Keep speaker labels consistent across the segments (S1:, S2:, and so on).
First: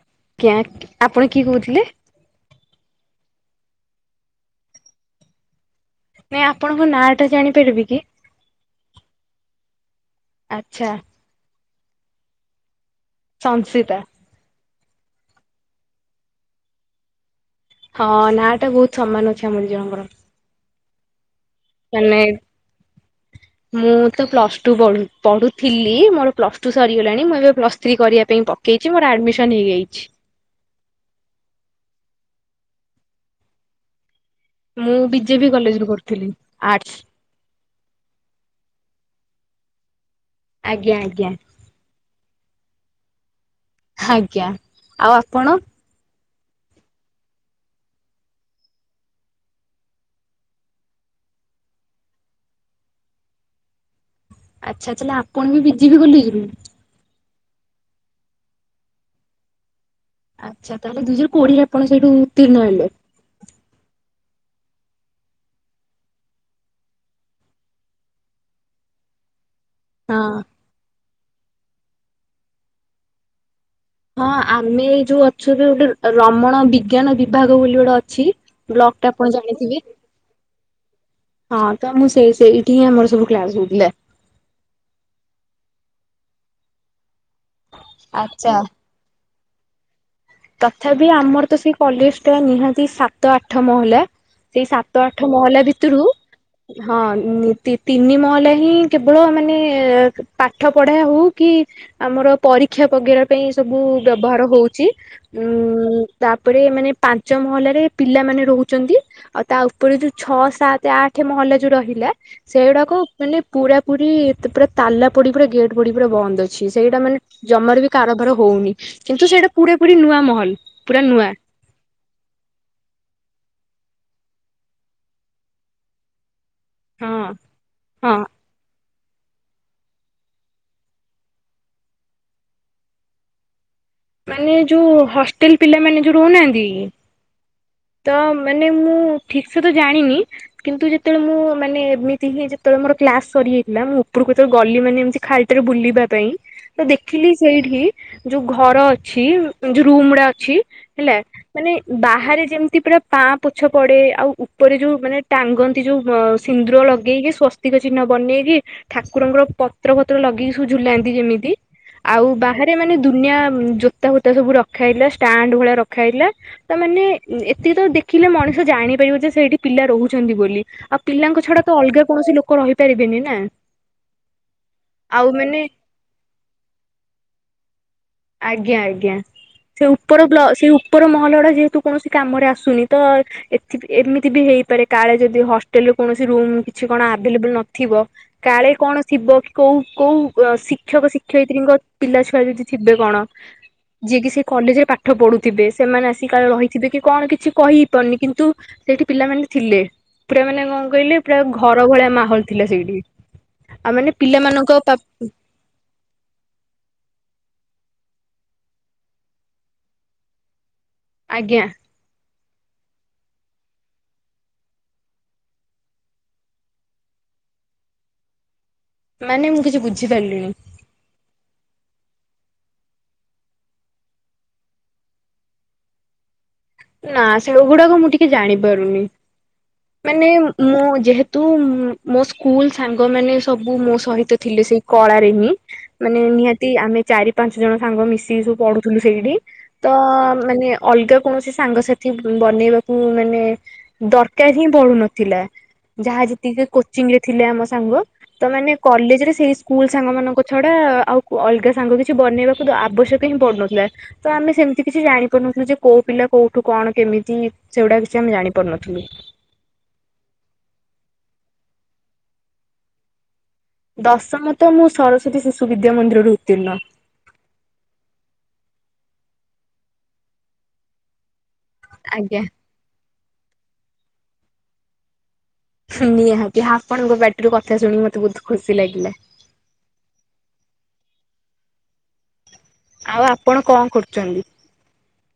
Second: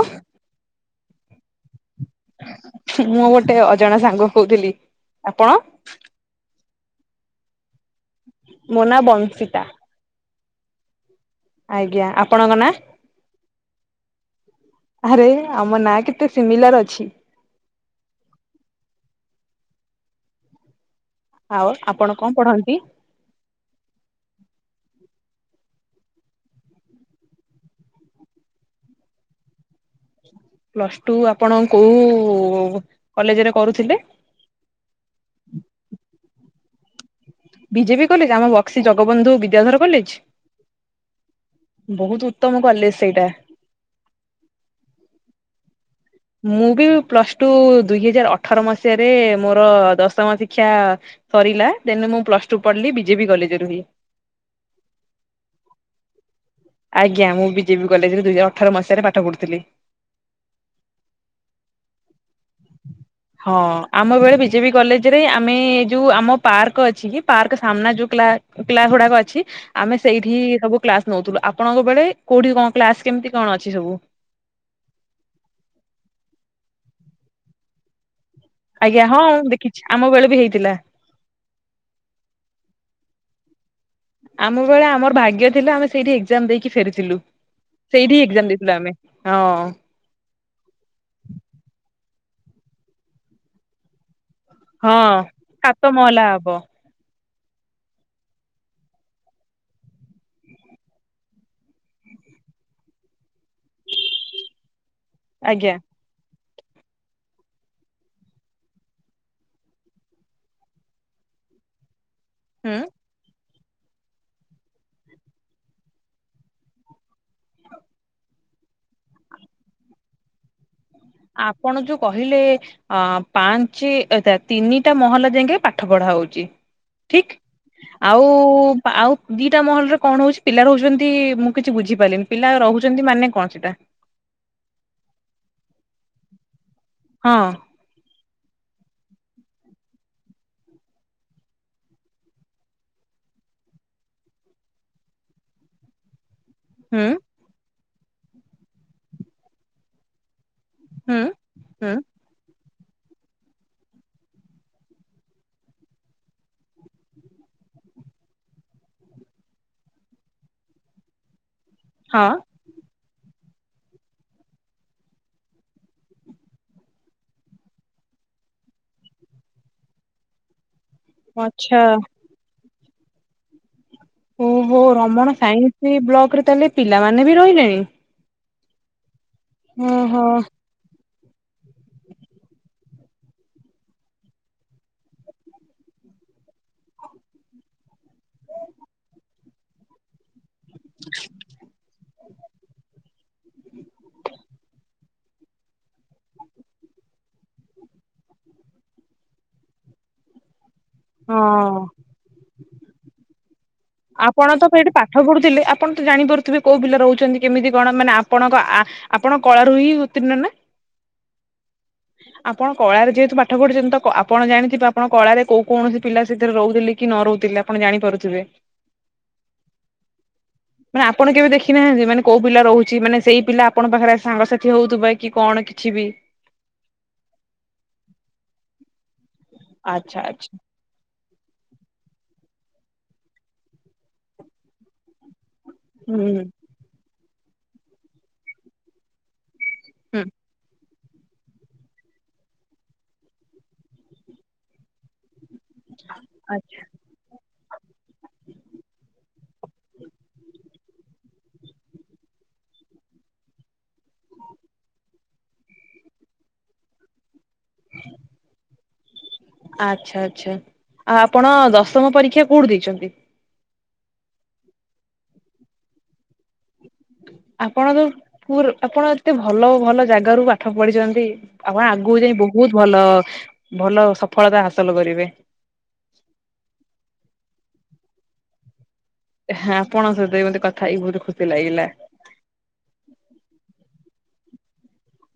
S1: ଆଁ
S2: ଆଜ୍ଞ ଆପଣ କିଏ କହୁଥିଲେ।
S1: ମୁଁ ଗୋଟେ ଅଜାଣା ସାଙ୍ଗ କହୁଥିଲି ଆପଣ
S2: ନାଇଁ ଆପଣଙ୍କ ନାଁ ଟା ଜାଣିପାରିବି କି?
S1: ମୋ ନା ବଂଶୀତା।
S2: ଆଚ୍ଛା।
S1: ଆଜ୍ଞା ଆପଣଙ୍କ ନାଁ
S2: ସଂସିତା।
S1: ଆରେ ଆମ ନାଁ କେତେ ସିମିଲାର ଅଛି।
S2: ହଁ ନାଁଟା ବହୁତୁ ସମାନ ଅଛି ଆମ ଦି ଜଣଙ୍କର।
S1: ଆଉ ଆପଣ କଁ ପଢନ୍ତି।
S2: ମୁଁତ ପ୍ଲସ୍ ଟୁ ପଢୁ ପଢୁଥିଲି ମୋର ପ୍ଲସ୍ ଟୁ ସରିଗଲାଣି ମୁଁ ଏବେ ପ୍ଲସ୍ ଥ୍ରୀ କରିବା ପାଇଁ ପ କେଇଛି ମୋର ଆଡମିସନ ହେଇଯାଇଚି।
S1: ପ୍ଲସ୍ ଟୁ ଆପଣ କୋଉ କଲେଜରେ କରୁଥିଲେ।
S2: ମୁଁ ବିଜେବି କଲେଜରୁ ପଢ଼ୁ, ଆର୍ଟସ୍।
S1: ବିଜେପି କଲେଜ ଆମ ବକ୍ସି ଜଗବନ୍ଧୁ ବିଦ୍ୟାଧର କଲେଜ।
S2: ଆଜ୍ଞା ଆଜ୍ଞା।
S1: ବହୁତୁ ଉତ୍ତମ କଲେଜ ସେଇଟା।
S2: ହାଜ୍ଞା ଆଉ ଆପଣ।
S1: ମୁଁ ବି ପ୍ଲସ ଟୁ ଦୁଇ ହଜାର ଅଠର ମସିହାରେ ମୋର ଦଶମ ଶିକ୍ଷା ସରିଲା ଦେନୁ ମୁଁ ପ୍ଲସ୍ ଟୁ ପଢିଲି ବିଜେପି କଲେଜରୁ ହିଁ
S2: ଆଚ୍ଛା ତାହେଲେ ଆପଣବି ବିଜେବି କଲେଜରୁ
S1: ଆଜ୍ଞା ମୁ ବିଜେପ କଲେଜରେ ଦୁଇ ହଜାର ଅଠର ମସିହାରେ ପାଠ ପଢ଼ୁଥିଲି।
S2: ଆଚ୍ଛା ତାହେଲେ ଦୁଇ ହଜାର କୋଡିଏରେ ଆପଣ ସେଇଠୁ ଉତିର୍ଣ୍ଣ ହେଲେ।
S1: ହଁ ଆମ ବେଳେ ବିଜେବି କଲେଜ ରେ ଆମେ ଯୋଉ ଆମ ପାର୍କ ଅଛିକି ପାର୍କ ସାମ୍ନା ଯୋଉ କ୍ଳା କ୍ଳାସ ଗୁଡାକ ଅଛି ଆମେ
S2: ହଁ
S1: ସେଇଠି ସବୁ କ୍ଲାସ ନଉଥିଲୁ ଆପଣଙ୍କ ବେଳେ କୋଉଠି କଣ କ୍ଲାସ କେମିତି କଣ ଅଛି ସବୁ।
S2: ହଁ ଆମେ ଯୋଉ ଅଛୁ ଗୋଟେ ରମଣ ବିଜ୍ଞାନ ବିଭାଗ ବୋଲି ଗୋଟେ ଅଛି ବ୍ଲକ
S1: ଆଜ୍ଞା
S2: ଟା
S1: ହଁ
S2: ଆପଣ
S1: ମୁ
S2: ଜାଣିଥିବେ
S1: ଦେଖିଛି ଆମ ବେଳ ବି ହେଇଥିଲା।
S2: ହଁ ତ ମୁଁ ସେଇ ସେଇଠି ଆମର ସବୁ କ୍ଲାସ୍ ହୋଇଥିଲା।
S1: ଆମ ବେଳେ ଆମର ଭାଗ୍ୟ ଥିଲା ଆମେ ସେଇଠି ଏକ୍ଜାମ ଦେଇକି ଫେରିଥିଲୁ। ସେଇଠି ଏକ୍ଜାମ
S2: ଆଚ୍ଛା।
S1: ଦେଇଥିଲୁ ଆମେ। ହଁଅଂ।
S2: ତଥାପି ଆମର ତ ସେଇ କଲେଜ ଟା ନିହାତି ସାତ ଆଠ ମହଲା। ସେଇ ସାତ
S1: ହଁ
S2: ଆଠ ମହଲା
S1: ସାତ
S2: ଭିତରୁ
S1: ମହଲା ହବ
S2: ହଁ ନି ତି ତିନି ମହଲା ହିଁ କେବଳ ମାନେ ପାଠ ପଢ଼ା ହଉ କି ଆମର ପରୀକ୍ଷା ବଗେରା ପାଇଁ ସବୁ ବ୍ୟବହାର ହଉଚି।
S1: ଆଜ୍ଞା।
S2: ତାପରେ ମାନେ ପାଞ୍ଚ ମହଲାରେ ପିଲାମାନେ ରହୁଚନ୍ତି। ଆଉ ତା ଉପରେ ଯୋଉ ଛଅ ସାତ ଆଠ ମହଲା ଯୋଉ ରହିଲା
S1: ହୁଁ
S2: ସେଗୁଡାକୁ ମାନେ ପୁରା ପୁରୀ ଏତ ପୁରା ତାଲା ପଡି ପୁରା ଗେଟ୍ ପଡି ପୁରା ବନ୍ଦ ଅଛି ସେଇଟା ମାନେ ଜମାରୁ ବି କାରବାର ହଉନି। କିନ୍ତୁ ସେଇଟା ପୁରା ପୁରୀ ନୂଆ ମହଲ ପୁରା ନୂଆ।
S1: ଆପଣ ଯୋଉ କହିଲେ ଅଂ ପାଞ୍ଚ ଏଇଥା ତିନିଟା ମହଲା ଯାକେ ପାଠ ପଢ଼ା ହଉଚି।
S2: ହଁ
S1: ଠିକ୍
S2: ହଁ
S1: ଆଉ [unintelligible] ଆଉ ଦିଟା ମହଲରେ କଣ ହଉଛି ପିଲା ରହୁଛନ୍ତି ମୁଁ କିଛି ବୁଝିପାରିଲିନି ପିଲା ରହୁଛନ୍ତି ମାନେ କଣ ସେଟା?
S2: ମାନେ ଯୋଉ ହଷ୍ଟେଲ୍ ପିଲାମାନେ ଯୋଉ ରହୁନାହାନ୍ତି କି?
S1: ହଁ।
S2: ତ ମାନେ ମୁଁ ଠିକ୍ ସେ ତ ଜାଣିନି। କିନ୍ତୁ ଯେତେବେଳେ ମୁଁ ମାନେ ଏମିତି ହିଁ ଯେତେବେଳେ କ୍ଲାସ୍ ସରି ଯାଇଥିଲା। ମୁଁ ଉପରକୁ ଯେତେବେଳେ ଗଲି ମାନେ ଏମତି ଖାଲିଟାରେ ବୁଲିବା ପାଇଁ। ତ
S1: ହୁଁ
S2: ଦେଖିଲି ସେଇଠି ଯୋଉ ଘର ଅଛି ଯୋଉ ରୁମ୍ ଗୁଡା ଅଛି।
S1: ହୁଁ
S2: ହେଲା ମାନେ
S1: ହୁଁ
S2: ବାହାରେ ଯେମ ତି ପୁରା ପାଆଁପୋଛ ପଡେ, ଆଉ ଉପରେ ଯୋଉ ମାନେ ଟାଙ୍ଗନ୍ତି ଯୋଉ ଅ, ସିନ୍ଦୁର ଲଗେଇକି ସ୍ବସ୍ ତିକ ଚିହ୍ନ ବନେଇକି ଠାକୁରଙ୍କର ପତ୍ର ଫତ୍ର ଲଗେଇ ସବୁ ଝୁଲାନ୍ତି ଯେମିତି ଆଉ
S1: ହଁ।
S2: ବାହାରେ ସେ ମାନେ ଦୁନିଆ ଉଁ, ଜୋତା ଫୋତା ସବୁ ରଖା ହେଇଲା ଷ୍ଟାଣ୍ଡ ଭଳିଆ ରଖା ହେଇଲା। ତା ମାନେ ଉଁ, ଏ ତିକି ତ ଦେଖିଲେ ମଣିଷ ଜାଣିପାରିବ ଯେ ସେଇଠି ପିଲା ରହୁଛନ୍ତି ବୋଲି। ଆଉ ପିଲାଙ୍କ ଛଡା ତ
S1: ଆଚ୍ଛା
S2: ଅଲଗା କୌଣସି ଲୋ କ ରହିପାରିବେନି ନା।
S1: ଓ ହୋ
S2: ଆଉ
S1: ରମଣ
S2: ମାନେ
S1: ସାଇନ୍ସ ବ୍ଲକ୍ ରେ ତାହେଲେ ପିଲାମାନେ ବି ରହିଲେଣି?
S2: ଆଜ୍ଞା ଆଜ୍ଞା ସେ
S1: ଓହୋ।
S2: ଉପର ବ୍ଲ- ସେ ଉ ପର ମହଲ ଉଡା ଯେହେତୁ କୌଣସି କାମରେ ଆସୁନି ତ ଏଥିବି ଏମିତିବି ହେଇପାରେ କାଳେ ଯଦି ହଷ୍ଟେଲ୍ ରେ କୌଣସି ରୁମ୍ କିଛି କଣ ଆଭେଲେବୁଲ୍ ନଥିବ। କାଳେ କଣ ଥିବ କି କୋଉ କୋଉ ଅ, ଶିକ୍ଷକ ଶିକ୍ଷୟିତ୍ରୀଙ୍କ ପିଲା ଛୁଆ ଯଦି ବେ କଣ? ଯିଏକିି ସେ କଲେଜ୍ ରେ ପାଠ ପଢୁଥିବେ ସେମାନେ ଆସି କାଳଃ ରହିଥିବେକି କଣ କିଛି କହି ହେଇପାରୁନି। କିନ୍ତୁ ସେଇଠି ପିଲାମାନେ ଥିଲେ। ପୁରା ମାନେ କଣ କହିଲେ ପୁରା ଘର
S1: ହଁ।
S2: ଭଳିଆ ମାହୋଲ ଥିଲା ସେଇଠି। ଆଉ ମାନେ
S1: ଆପଣ ତ
S2: ପିଲାମାନଙ୍କ
S1: ସେଇଠି
S2: ପା
S1: ପାଠ ପଢୁଥିଲେ ଆପଣ ତ ଜାଣିପାରୁଥିବେ କୋଉ ପିଲା ରହୁଛନ୍ତି କେମିତି କଣ? ମାନେ ଆପଣଙ୍କ ଆ ଆପଣ କଳାରୁ ହିଁ ଉତ୍ତିର୍ଣ୍ଣ ନା।
S2: ଆଜ୍ଞା।
S1: [unintelligible] ଆପଣ କଳାରେ ଯେହେତୁ ପାଠ ପଢୁଛନ୍ତି ତ କ-ଆପଣ ଜାଣିଥିବେ ଆପଣ କଳାରେ କୋଉ କୌଣସି ପିଲା ସେଥିରେ ରହୁଥିଲେ କି ନ ରହୁଥିଲେ? ଆପଣ ଜାଣିପାରୁଥିବେ?
S2: ମାନେ ମୁଁ କିଛି ବୁଝିପାରିଲିନି।
S1: ମାନେ ଆପଣ କେବେ ଦେଖି ନାହାନ୍ତି ମାନେ କୋଉ ପିଲା ରହୁଛି ମାନେ ସେଇ ପିଲା ଆପଣଙ୍କ ପାଖରେ ସାଙ୍ଗସାଥି ହଉଥିବେ କି କଣ କିଛିବି?
S2: ନା ସେଗୁଡାକ ମୁଁ ଟିକେ ଜାଣିପାରୁନି।
S1: ଆଚ୍ଛା
S2: ମାନେ
S1: ଆଚ୍ଛା
S2: ମୁଁ ଯେହେତୁ ମୁଁ ମୋ ସ୍କୁଲ୍ ସାଙ୍ଗମାନେ ସବୁ ମୋ ସହିତ ଥିଲେ ସେଇ କଳାରେ ହିଁ ମାନେ
S1: ହୁଁ
S2: ନିଆ ତି ଆମେ ଚାରି ପାଞ୍ଚ ଜଣ ସାଙ୍ଗ ମିଶି ସବୁ ପଢୁଥିଲୁ ସେଇଠି ତ
S1: ହୁଁ
S2: ମାନେ ଅଲଗା କୌଣସି ସାଙ୍ଗସାଥି ବନେଇବାକୁ ମାନେ ଦର କା ହିଁ ପଡୁନଥିଲା ଯାହା ଯେତିକି
S1: ଆଚ୍ଛା
S2: କୋଚିଙ୍ଗ ରେ ଥିଲେ ଆମ ସାଙ୍ଗ ତ ମାନେ କଲେଜ୍ ରେ ସେଇ ସ୍କୁଲ୍ ସାଙ୍ଗ ମାନଙ୍କ ଛଡା ଆଉ ଅଲଗା ସାଙ୍ଗ କିଛି ବନେଇବା କିନ୍ତୁ ଆବଶ୍ୟକ ହିଁ ପଡ଼ୁନଥିଲା। ତ ଆମେ ସେମିତି କିଛି ଜାଣିପାରୁନଥିଲୁ ଯେ କୋଉ ପିଲା କୋଉଠୁ କଣ କେମିତି ସେଉଡା କିଛି ଆମେ ଜାଣିପାରୁନଥିଲୁ।
S1: ଆଚ୍ଛା ଆଚ୍ଛା ଆଉ ଆପଣ ଦଶମ ପରୀକ୍ଷା କୋଉଠୁ ଦେଇଛନ୍ତି?
S2: ଦଶମ ତ ମୁଁ ସରସ୍ଵତୀ ଶିଶୁ ବିଦ୍ୟା ମନ୍ଦିରରୁ ଉତ୍ତୀର୍ଣ୍ଣ।
S1: ଆପଣ ଯୋଉ ପୁରୁ ଆପଣ ଏତେ ଭଲ ଭଲ ଜାଗାରୁ ପାଠ ପଢିଛନ୍ତି। ଆପଣ ଆଗକୁ ଯାଇ
S2: ଆଜ୍ଞା
S1: ବହୁତ ଭଲ ଭଲ ସଫଳତା ହାସଲ କରିବେ।
S2: ନିହାତି ଆପଣଙ୍କ ପାଟିରୁ କଥା ଶୁଣିି ମତେ ବହୁତ ଖୁସି ଲାଗିଲା।
S1: ହଁ ଆପଣଙ୍କ ସହିତବି ମତେ କଥା ହେଇକି ବହୁତ ଖୁସି ଲାଗିଲା।
S2: ଆଉ ଆପଣ କଣ କରୁଚନ୍ତି?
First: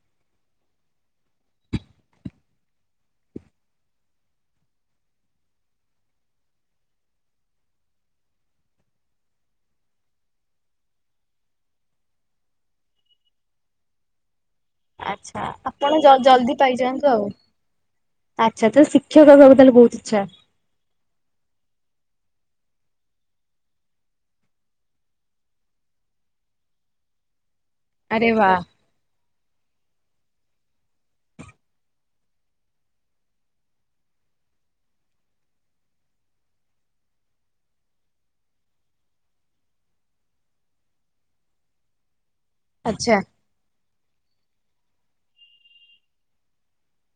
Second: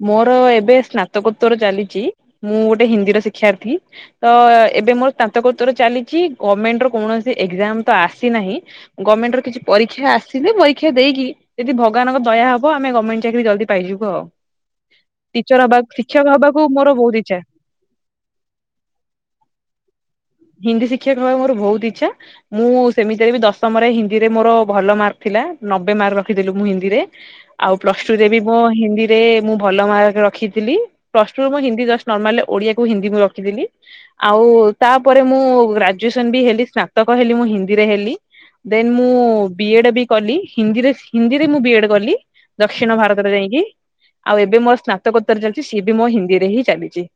S1: ମୋର ଏବେ ସ୍ନାତକୋତ୍ତର ଚାଲିଚି ମୁଁ ଗୋଟେ ହିନ୍ଦୀର ଶିକ୍ଷାର୍ଥୀ ତ ଏବେ ମୋର ଶ୍ନାତକୋତ୍ତର ଚାଲିଛି ଗମେଣ୍ଟର କୌଣସି ଏକ୍ଜାମତ ଆସିନାହିଁ। ଗମେଣ୍ଟର କିଛି ପରୀକ୍ଷା ଆସିଲେ ପରୀକ୍ଷା ଦେଇକି ଯଦି ଭଗାନଙ୍କ ଦୟା ହବ ଆମେ ଗମେଣ୍ଟ ଚାକିରି ଜଲଦି ପାଇଯିବୁ ଆଉ।
S2: ଆଛା
S1: ଟିଚର ହବା
S2: ଆପଣ ଜଲ
S1: ଶିକ୍ଷକ
S2: ଜଲଦି
S1: ହବାକୁ ମୋର
S2: ପାଇଯାଆନ୍ତୁ
S1: ବହୁତ
S2: ଆଉ।
S1: ଇଚ୍ଛା।
S2: ଆଛା ତ ଶିକ୍ଷକ ହେବାକୁ ତାହାଲେ ଭୋଉତ ଇଛା?
S1: ହିନ୍ଦୀ ଶିକ୍ଷକ ହବାକୁ ମୋର ଭୋଉତ ଇଛା। ମୁଁ ସେମିତିରେବି ଦଶମରେ ହିନ୍ଦୀରେ ମୋର ଭଲ ମାର୍କଥିଲା। ନବେ ମାର୍କ ରଖିଥିଲି ମୁଁ ହିନ୍ଦୀରେ। ଆଉ ପ୍ଲସ
S2: ଆରେ
S1: ଟୁରେବି
S2: ବା
S1: ମୁଁ ହିନ୍ଦୀରେ ମୁଁ ଭଲ ମାର୍କ ରଖିଥିଲି। ପ୍ଲସ ଟୁୁ ରେ ମୁଁ ହିନ୍ଦୀ ନର୍ମାଲି ଓଡିଆକୁ ହିନ୍ଦୀ ମୁଁ ରଖିଥିଲି। ଆଉ ତାପରେ ମୁଁ ଗ୍ରାଜୁଏସନ ବି ହେଲି ସ୍ନାତକ ହେଲି ମୁଁ ହିନ୍ଦୀରେ ହେଲି। ଦେନ ମୁଁ ବି ଏଡେ ବି କଲି ହିନ୍ଦୀରେ ହିନ୍ଦୀରେ ମୁଁ ବି ଏଡେ କଲି। ଦକ୍ଷିଣ
S2: ଆଚ୍ଛା
S1: ଭାରତରେ ଯାଇକି। ଆଉ ଏବେ ମୋର ସ୍ନାତକୋତ୍ତର ଚାଲିଚି ସିଏ ବି ମୋ ହିନ୍ଦୀରେ ହିଁ ଚାଲିଚି।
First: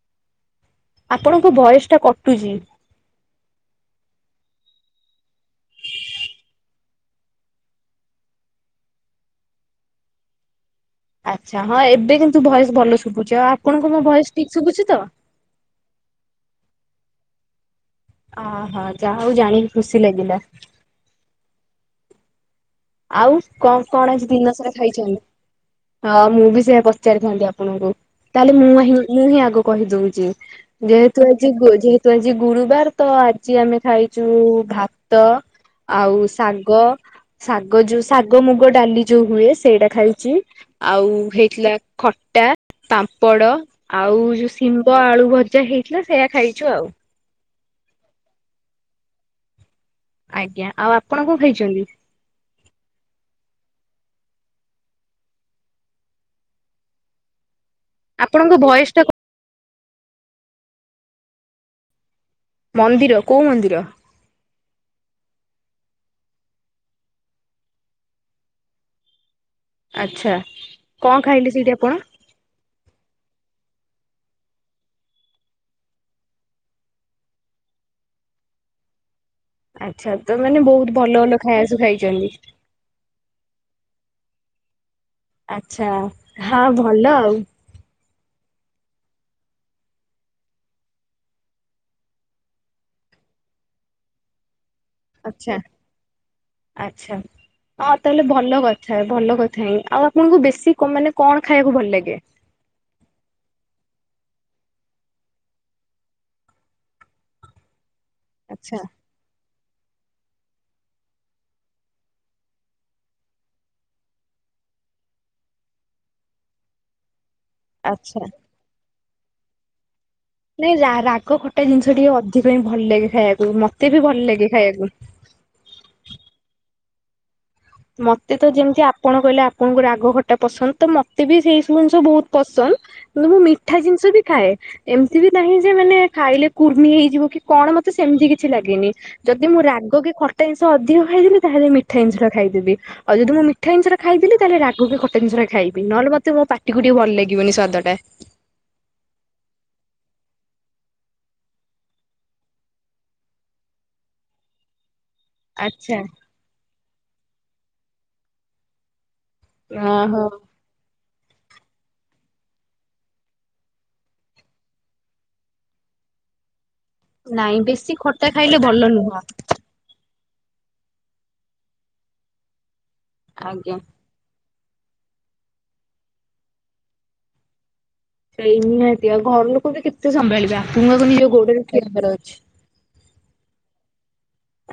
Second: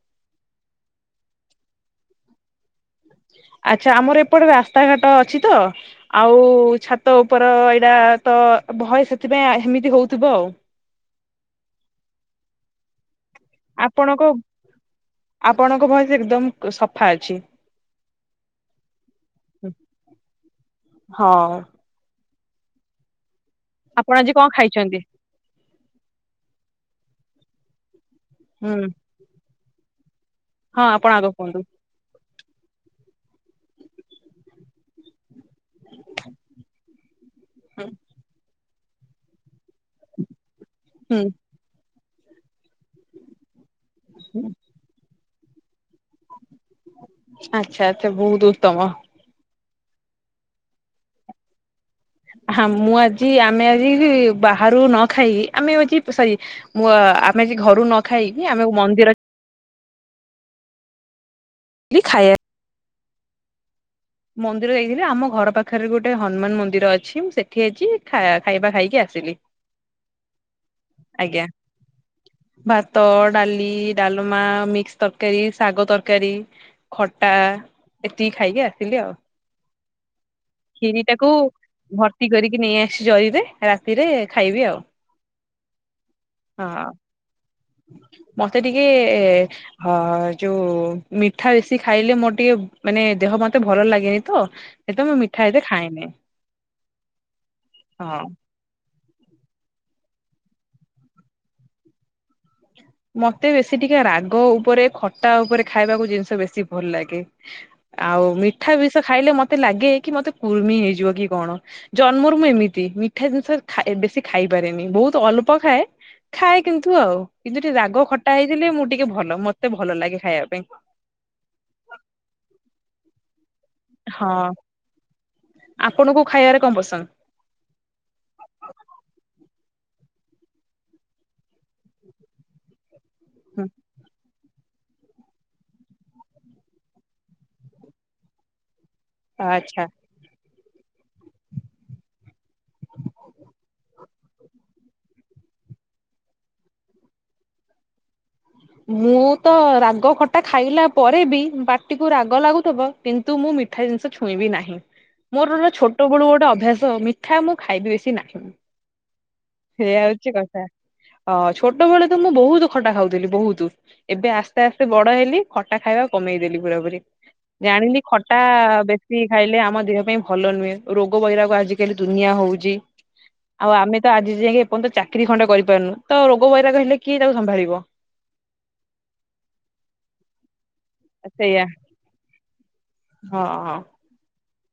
S2: ଆପଣଙ୍କ ଭୟସ ଟା କଟୁଚି।
S1: ଆଛା ଆମର ଏପଟେ ରାସ୍ତାଘାଟ ଅଛିତ ଆଉ ଛାତ ଉପର ଏଇଟାତ ଭୟସ ସେଥିପାଇଁ ହେମିତି ହଉଥିବ ଆଉ
S2: ଆଛା ହଁ ଏବେ କିନ୍ତୁ ଭଏସ ଭଲ ଶୁଭୁଚି। ଆଉ ଆପଣଙ୍କୁ ମୋ
S1: ଆପଣଙ୍କ
S2: ଭୟସ ଠିକ ଶୁଭୁଚି ତ?
S1: ଆପଣଙ୍କ ଭଇସ ଏକଦମ ସଫା ଅଛି।
S2: ଅ ହ ଯାହା ହଉ ଜାଣିକି ଖୁସି ଲାଗିଲା।
S1: ହଁ।
S2: ଆଉ କଣ କଣ ଆଜି ଦିନସାରା ଖାଇଚନ୍ତି? ହଁ ମୁଁ ବି ସେଆ ପଚାରିଥାନ୍ତି ଆପଣଙ୍କୁ? ତାହେଲେ
S1: ହୁଁ
S2: ମୁଁ ହିଁ ମୁଁ ହିଁ ଆଗ କହି ଦଉଚି
S1: ହଁ ଆପଣ ଆଗ
S2: ଯେହେତୁ ଆଜି
S1: କୁହନ୍ତୁ।
S2: ଗୋ ଯେହେ ତୁ ଆଜି ଗୁରୁବାର ତ ଆଜି ଆମେ ଖାଇଚୁ ଭାତ ଆଉ ଶାଗ। ଶାଗ ଯୋଉ ଶାଗ ମୁଗ ଡାଲି ଯୋଉ ହୁଏ ସେଇଟା ଖାଇଚି ଆଉ
S1: ହୁଁ
S2: ହେଇଥିଲା ଖଟା ପାମ୍ପଡ ଆଉ ଯୋଉ ସି ମ୍ବ ଆଳୁ ଭଜା ହେଇଥିଲା ସେଇଆ ଖାଇଚୁ ଆଉ।
S1: ଆଛା ଏତେ ବହୁତ ଉତ୍ତମ।
S2: ଆଜ୍ଞା ଆଉ ଆପଣ କଣ ଖାଇଚନ୍ତି?
S1: ହଁ ମୁଁ ଆଜି ଆମେ ଆଜି ବାହାରୁ ନ ଖାଇକି ଆମେ ଆଜି ସରି ମୁଁ ଆମେ ଆଜି ଘରୁ ନ ଖାଇକି
S2: ଆପଣଙ୍କ
S1: ଆମେ
S2: ଭଏସ ଟା
S1: ମନ୍ଦିର ଲି ଖାଇଆ
S2: ମନ୍ଦିର କୋଉ ମନ୍ଦିର?
S1: ମନ୍ଦିର ଯାଇଥିଲି। ଆମ ଘର ପାଖରେ ଗୋଟେ ହନୁମାନ ମନ୍ଦିର ଅଛି ମୁଁ ସେଠି ଆଜି ଖାଇବା ଖାଇକି ଆସିଲି।
S2: ଆଚ୍ଛା। କଣ
S1: ଆଜ୍ଞା
S2: ଖାଇଲେ ସେଇଠି ଆପଣ?
S1: ଭାତ ଡାଲି ଡାଲମା ମିକ୍ସ ତରକାରୀ ଶାଗ ତରକାରୀ। ଖଟା ଏତିକି ଖାଇକି ଆସିଲି ଆଉ।
S2: ଆଚଛା ତ ମାନେ ବହୁତ
S1: ଖିରି
S2: ଭଲ
S1: ଟାକୁ
S2: ଭଲ ଖାଇବା ସବୁ
S1: ଭର୍ତ୍ତି
S2: ଖାଇଚନ୍ତି।
S1: [unintelligible] ରାତିରେ ଖାଇବି ଆଉ।
S2: ଆଛା ଖା
S1: ହଁ
S2: ଭଲ ଆଉ।
S1: ମତେ ଟିକେ ହଁ ଯୋଉ ମିଠା ବେଶି ଖାଇଲେ ମୋର ଟିକେ ମାନେ ଦେହ ମତେ ଭଲ ଲାଗେନି ତ ସେଥିପାଇଁ ମୁଁ ମିଠା
S2: ଆଛା
S1: ଏତେ ଖାଏନି।
S2: ଆଛା ହଁ
S1: ହଁ
S2: ତାହେଲେ ଭଲ କଥ ଥା ଭଲ କଥା ହିଁ ଆଉ ଆପଣଙ୍କୁ ବେଶୀ ମାନେ କଣ ଖାଇବାକୁ ଭଲ ଲାଗେ?
S1: ମତେ ବେଶୀ ଟିକେ ରାଗ ଉପରେ ଖଟା ଉପରେ ଖାଇବାକୁ ଜିନିଷ ବେଶୀ ଭଲ ଲାଗେ। ଆଉ ମିଠା
S2: ଆଚ୍ଛା
S1: ବି ସହ ଖାଇଲେ ମତେ ଲାଗେ କି ମତେ କୁର୍ମି ହେଇଯିବ କି କଣ। ଜନ୍ମରୁ ମୁଁ ଏମିତି ମିଠା ଜିନିଷ ଖା ବେଶୀ ଖାଇପାରେନି ବହୁତ ଅଳ୍ପ ଖାଏ। ଖାଏ କିନ୍ତୁ ଆଉ। କିନ୍ତୁ ଟିକେ ରାଗ
S2: ଆଚ୍ଛା
S1: ଖଟା ହେଇଥିଲେ ମୁଁ ଟିକେ ଭଲ ମତେ ଭଲ ଲାଗେ ଖାଇବାକୁ।
S2: ନାଇଁ ରା ରାଗ ଖଟା ଜିନିଷ ଟିକେ ଅଧିକ ହିଁ ଭଲ ଲାଗେ ଖାଇବାକୁ ମତେ ବି ଭଲ
S1: ହଁ
S2: ଲାଗେ ଖାଇବାକୁ।
S1: ଆପଣଙ୍କୁ ଖାଇବାରେ କଣ ପସନ୍ଦ?
S2: ମତେ ତ ଯେମିତି ଆପଣ କହିଲେ ଆପଣଙ୍କୁ ରାଗ ଖଟା ପସନ୍ଦ ତ ମତେ ବି ସେଇ ସବୁ ଜିନିଷ ବହୁତ ପସନ୍ଦ। ମୁଁ ମିଠା ଜିନିଷ ବି ଖାଏ। ଏମିତି ବି ନାହିଁ ଯେ ମାନେ ଖାଇଲେ କୁର୍ମି ହେଇଯିବ କି କଣ ମତେ ସେମିତି କିଛି ଲାଗେନି। ଯଦି ମୁଁ
S1: ଆଚ୍ଛା।
S2: ରାଗ କି ଖଟା ଜିନିଷ ଅଧିକ ଖାଇଦେବି ତାହେଲେ ମିଠା ଜିନିଷଟା ଖାଇଦେବି। ଆଉ ଯଦି ମୁଁ ମିଠା ଜିନିଷଟା ଖାଇଦେଲି ତାହେଲେ ରାଗ କି ଖଟା ଜିନିଷଟା ଖାଇବି ନହେଲେ ମତେ ମୋ ପାଟିକୁ ଟିକେ ଭଲ ଲାଗିବନି ସ୍ୱାଦଟା।
S1: ମୁଁ ତ ରାଗ ଖଟା ଖାଇଲା ପରେ ବି ପାଟିକୁ ରାଗ ଲାଗୁଥିବ କିନ୍ତୁ ମୁଁ ମିଠା ଜିନିଷ ଛୁଇଁବି ନାହିଁ। ମୋର ଏରା
S2: ଆଚ୍ଛା,
S1: ଛୋଟବେଳୁ ଗୋଟେ ଅଭ୍ୟାସ। ମିଠା ମୁଁ ଖାଇବି ବେଶି ନାହିଁ। ସେଇଆ
S2: ଓହୋ
S1: ହଉଛି କଥା ଅ ଛୋଟ ବେଳେ ତ ମୁଁ ବହୁତ ଖଟା ଖାଉଥିଲି ବହୁତ। ତୁ ଏବେ ଆସ୍ତେ ଆସ୍ତେ ବଡ ହେଲି ଖଟା ଖାଇବା କମେଇଦେଲି ପୁରାପୁରୀ।
S2: ନାଇଁ ବେଶୀ
S1: ଜାଣିଲି ଖଟା
S2: ଖାଇଲେ ଭଲ ନୁହଁ।
S1: ବେଶୀ ଖାଇଲେ ଆମ ଦେହ ପାଇଁ ଭଲ ନୁହେଁ। ରୋଗ ବଇରାଗ ଆଜିିକାଲି ଦୁନିଆ ହୋଉଛି। ଆଉ
S2: ଆଜ୍ଞା।
S1: ଆମେ ତ ଆଜିଜାଙ୍କେ ଏପର୍ଯ୍ୟନ୍ତ ଚାକିରି ଖଣ୍ଡେ କରିପାରୁନୁ ତ ରୋଗ ବୈରାଗ ହେଲେ କିଏ ତାକୁ ସମ୍ଭାଳିବ।
S2: ସେଇ ନିହାତି ଆଉ ଘର ଲୋକ ବି କେତେ ସମ୍ଭାଳିବା। ତୁମକୁ ନିଜ ଗୋଡ଼ରେ
S1: ସେଇଆ
S2: ଠିଆହବାର ଅଛି।
S1: ହଁ ହଁ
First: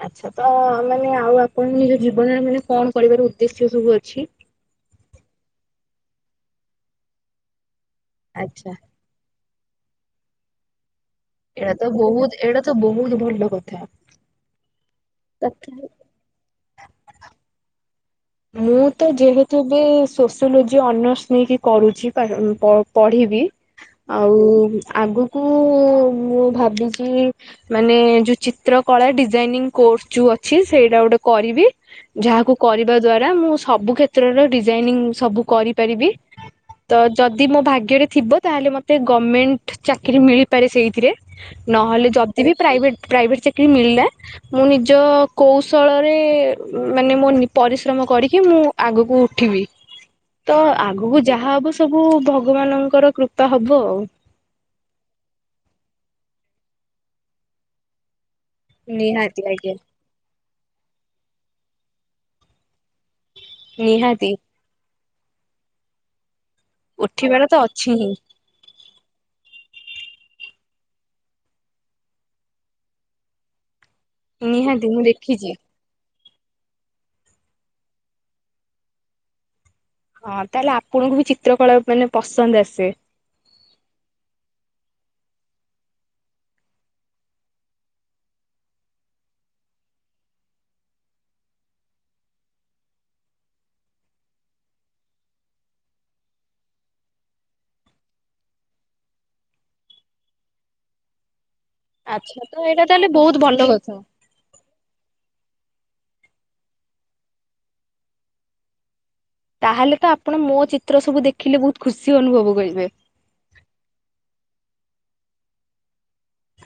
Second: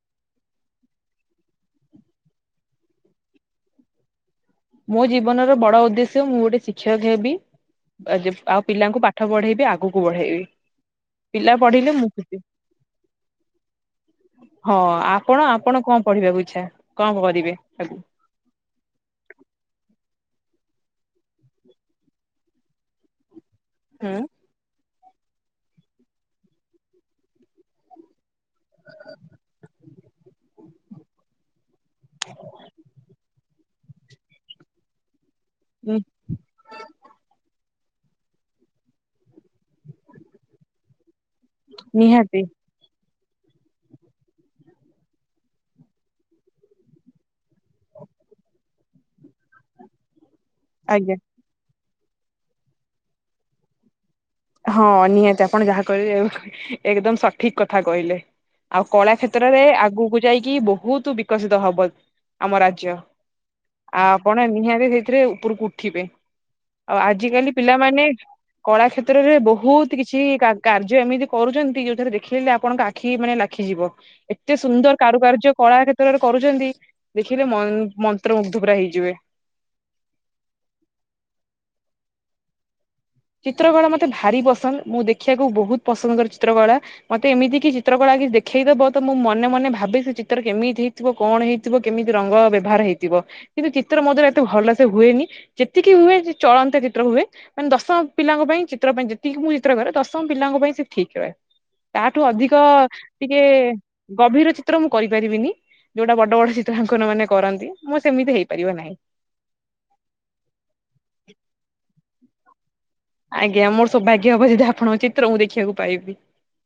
S2: ଆଚ୍ଛା ତ ମାନେ ଆଉ ଆପଣ ନିଜ ଜୀବନରେ ମାନେ କଣ କରିବାର ଉଦ୍ଦେଶ୍ୟ ସବୁ ଅଛି?
S1: ମୋ ଜୀବନର ବଡ ଉଦ୍ଦେଶ୍ୟ ମୁଁ ଗୋଟେ ଶିକ୍ଷକ ହେବି। ଆ ଯେ ଆଉ
S2: ଆଚ୍ଛା
S1: ପିଲାଙ୍କୁ ପାଠ ପାଠ ବଢ଼େଇବି ଆଗକୁ ବଢ଼େଇବି।
S2: ଏଇଟା ତ ବୋହୁତ ଏଇଟା ତ ବୋହୁତ ଭଲ କଥା।
S1: ହଁ ଆପଣ
S2: ତଥା
S1: ଆପଣ କଣ ପଢିବାକୁ ଇଚ୍ଛା କଣ କରିବେ ଆଗକୁ?
S2: ମୁଁ ତ ଯେହେତୁ ବି ସୋସିଓଲୋଜି ଅନର୍ସ ନେଇକି କରୁଛି ପା ପ ପଢ଼ିବି। ଆଉ ଆଗକୁ ମୁଁ ଭାବିଚି ମାନେ ଯୋଉ ଚିତ୍ର କଳା ଡିଜାଇନିଂ କୋର୍ସ ଯୋଉ ଅଛି ସେଇଟା ଗୋଟେ କରିବି। ଯାହାକୁ କରିବା ଦ୍ଵାରା ମୁଁ ସବୁ କ୍ଷେତ୍ରର ଡିଜାଇନିଂ ସବୁ
S1: ହୁଁ
S2: କରିପାରିବି। ତ ଯଦି ମୋ ଭାଗ୍ୟରେ ଥିବ ତାହେଲେ ମତେ ଗମେଣ୍ଟ ଚାକିରୀ ମିଳିପାରେ ସେଇଥିରେ। ନହେଲେ ଯଦି
S1: ନିହାତି
S2: ବି ପ୍ରାଇଭେଟ ପ୍ରାଇଭେଟ ଚାକିରୀ ମିଳିଲା ମୁଁ ନିଜ କୌଶଳରେ ମାନେ ମୋ ନି ପରିଶ୍ରମ କରିକି ମୁଁ ଆଗକୁ ଉଠିବି। ତ
S1: ଆଜ୍ଞା
S2: ଆଗକୁ ଯାହା ହବ ସବୁ ଭଗବାନଙ୍କର କୃପା ହବ ଆଉ।
S1: ହଁ ନିହାତି ଆପଣ ଯାହା କହିଲେ ଏକଦମ ସଠିକ କଥା କହିଲେ। ଆଉ କଳା
S2: ନିହାତି
S1: କ୍ଷେତ୍ରରେ
S2: ଆଜ୍ଞା।
S1: ଆଗକୁ ଯାଇକି ବୋହୁତ ବିକଶିତ ହବ ଆମ ରାଜ୍ୟ ଆ
S2: ନିହାତି
S1: ଆପଣ ନିହାତି ସେ ଥିରେ ଉପରକୁ ଉଠିବେ। ଆଉ
S2: ଉଠିବାର
S1: ଆଜିକାଲି
S2: ତ ଅଛି
S1: ପିଲାମାନେ
S2: ହିଁ
S1: କଳା କ୍ଷେତ କ୍ଷେତ୍ରରେ ବୋହୁତ କିଛି କା କାର୍ଯ୍ୟ ଏମିତି କରୁଚନ୍ତି ଯୋଉଥିରେ ଦେଖିଦେଲେ ଆପଣଙ୍କ ଆଖି ମାନେ ଲାଖିଯିବ। ଏତେ
S2: ନିହାତି
S1: ସୁନ୍ଦର
S2: ମୁଁ ଦେଖିଛି।
S1: କାରୁକାର୍ଯ୍ୟ କଳା କ୍ଷେତ୍ରରେ କରୁଚନ୍ତି ଦେଖିଲେ ମ ମନ୍ତ୍ର ମୁଗ୍ଧ ପୁରା ହେଇଯିବେ।
S2: ହଁ ତାହେଲେ ଆପଣଙ୍କୁ ବି ଚିତ୍ର କଳା ମାନେ ପସନ୍ଦ ଆସେ।
S1: ଚିତ୍ରକଳା ମତେ ଭାରି ପସନ୍ଦ ମୁଁ ଦେଖିବାକୁ ବୋହୁତ୍ ପସନ୍ଦ କରେ ଚିତ୍ରକଳା। ମତେ ଏମିତି କି ଚିତ୍ର କଳା କିଛି ଦେଖେଇଦବ ତ ମୁଁ ମନେ ମନେ ଭାଵେ ସେ ଚିତ୍ର କେମିତି ହେ ଥିବ କଣ ହେଇଥିବ କେମିତି ରଙ୍ଗ ବ୍ୟବହାର ହେଇଥିବ। କିନ୍ତୁ ଚିତ୍ର ମୋ ଦ୍ଵାରା ଏତେ ଭଲ ସେ ହୁଏନି ଯେତିକି ହୁଏ ଚଳନ୍ତା ଚିତ୍ର ହୁଏ ମାନେ ଦଶ ପିଲାଙ୍କ ପାଇଁ ଚିତ୍ର ପାଇଁ ଯେତିକି ମୁଁ ଚିତ୍ର କରେ ଦଶମ ପିଲାଙ୍କ ପାଇଁ ସେ ଠିକ୍ ରହେ। ତାଠୁ
S2: ଆଚ୍ଛା
S1: ଅଧିକ
S2: ତ ଏଇଟା ତାହେଲେ ବହୁତ
S1: ଟିକେ
S2: ଭଲ କଥା।
S1: ଗଭୀର ଚି ଚିତ୍ର ମୁଁ କରିପାରିବିନି ଯୋଉଟା ବଡ ବଡ ଚିତ୍ରାଙ୍କନ ମାନେ କରନ୍ତି ମୁଁ ସେମିତି ହେଇପାରିବ ନାହିଁ।
S2: ତାହେଲେ ତ ଆପଣ ମୋ ଚିତ୍ର ସବୁ ଦେଖିଲେ ବୋହୁତ୍ ଖୁସି ଅନୁଭବ କରିବେ।
S1: ଆଜ୍ଞା ମୋର ସୌଭାଗ୍ୟ ହବ ଯଦି ଆପଣଙ୍କ ଚିତ୍ର ମୁଁ ଦେଖିବାକୁ ପାଇବି।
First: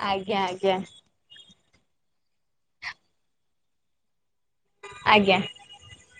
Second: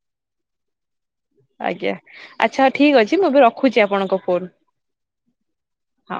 S2: ଆଜ୍ଞା ଆଜ୍ଞା।
S1: ଆଜ୍ଞା ଆଚ୍ଛା ଠିକେ ଅଛି ମୁଁ ଏବେ ରଖୁଛି ଆପଣଙ୍କ ଫୋନ୍।
S2: ଆଜ୍ଞା।
S1: ହଁ।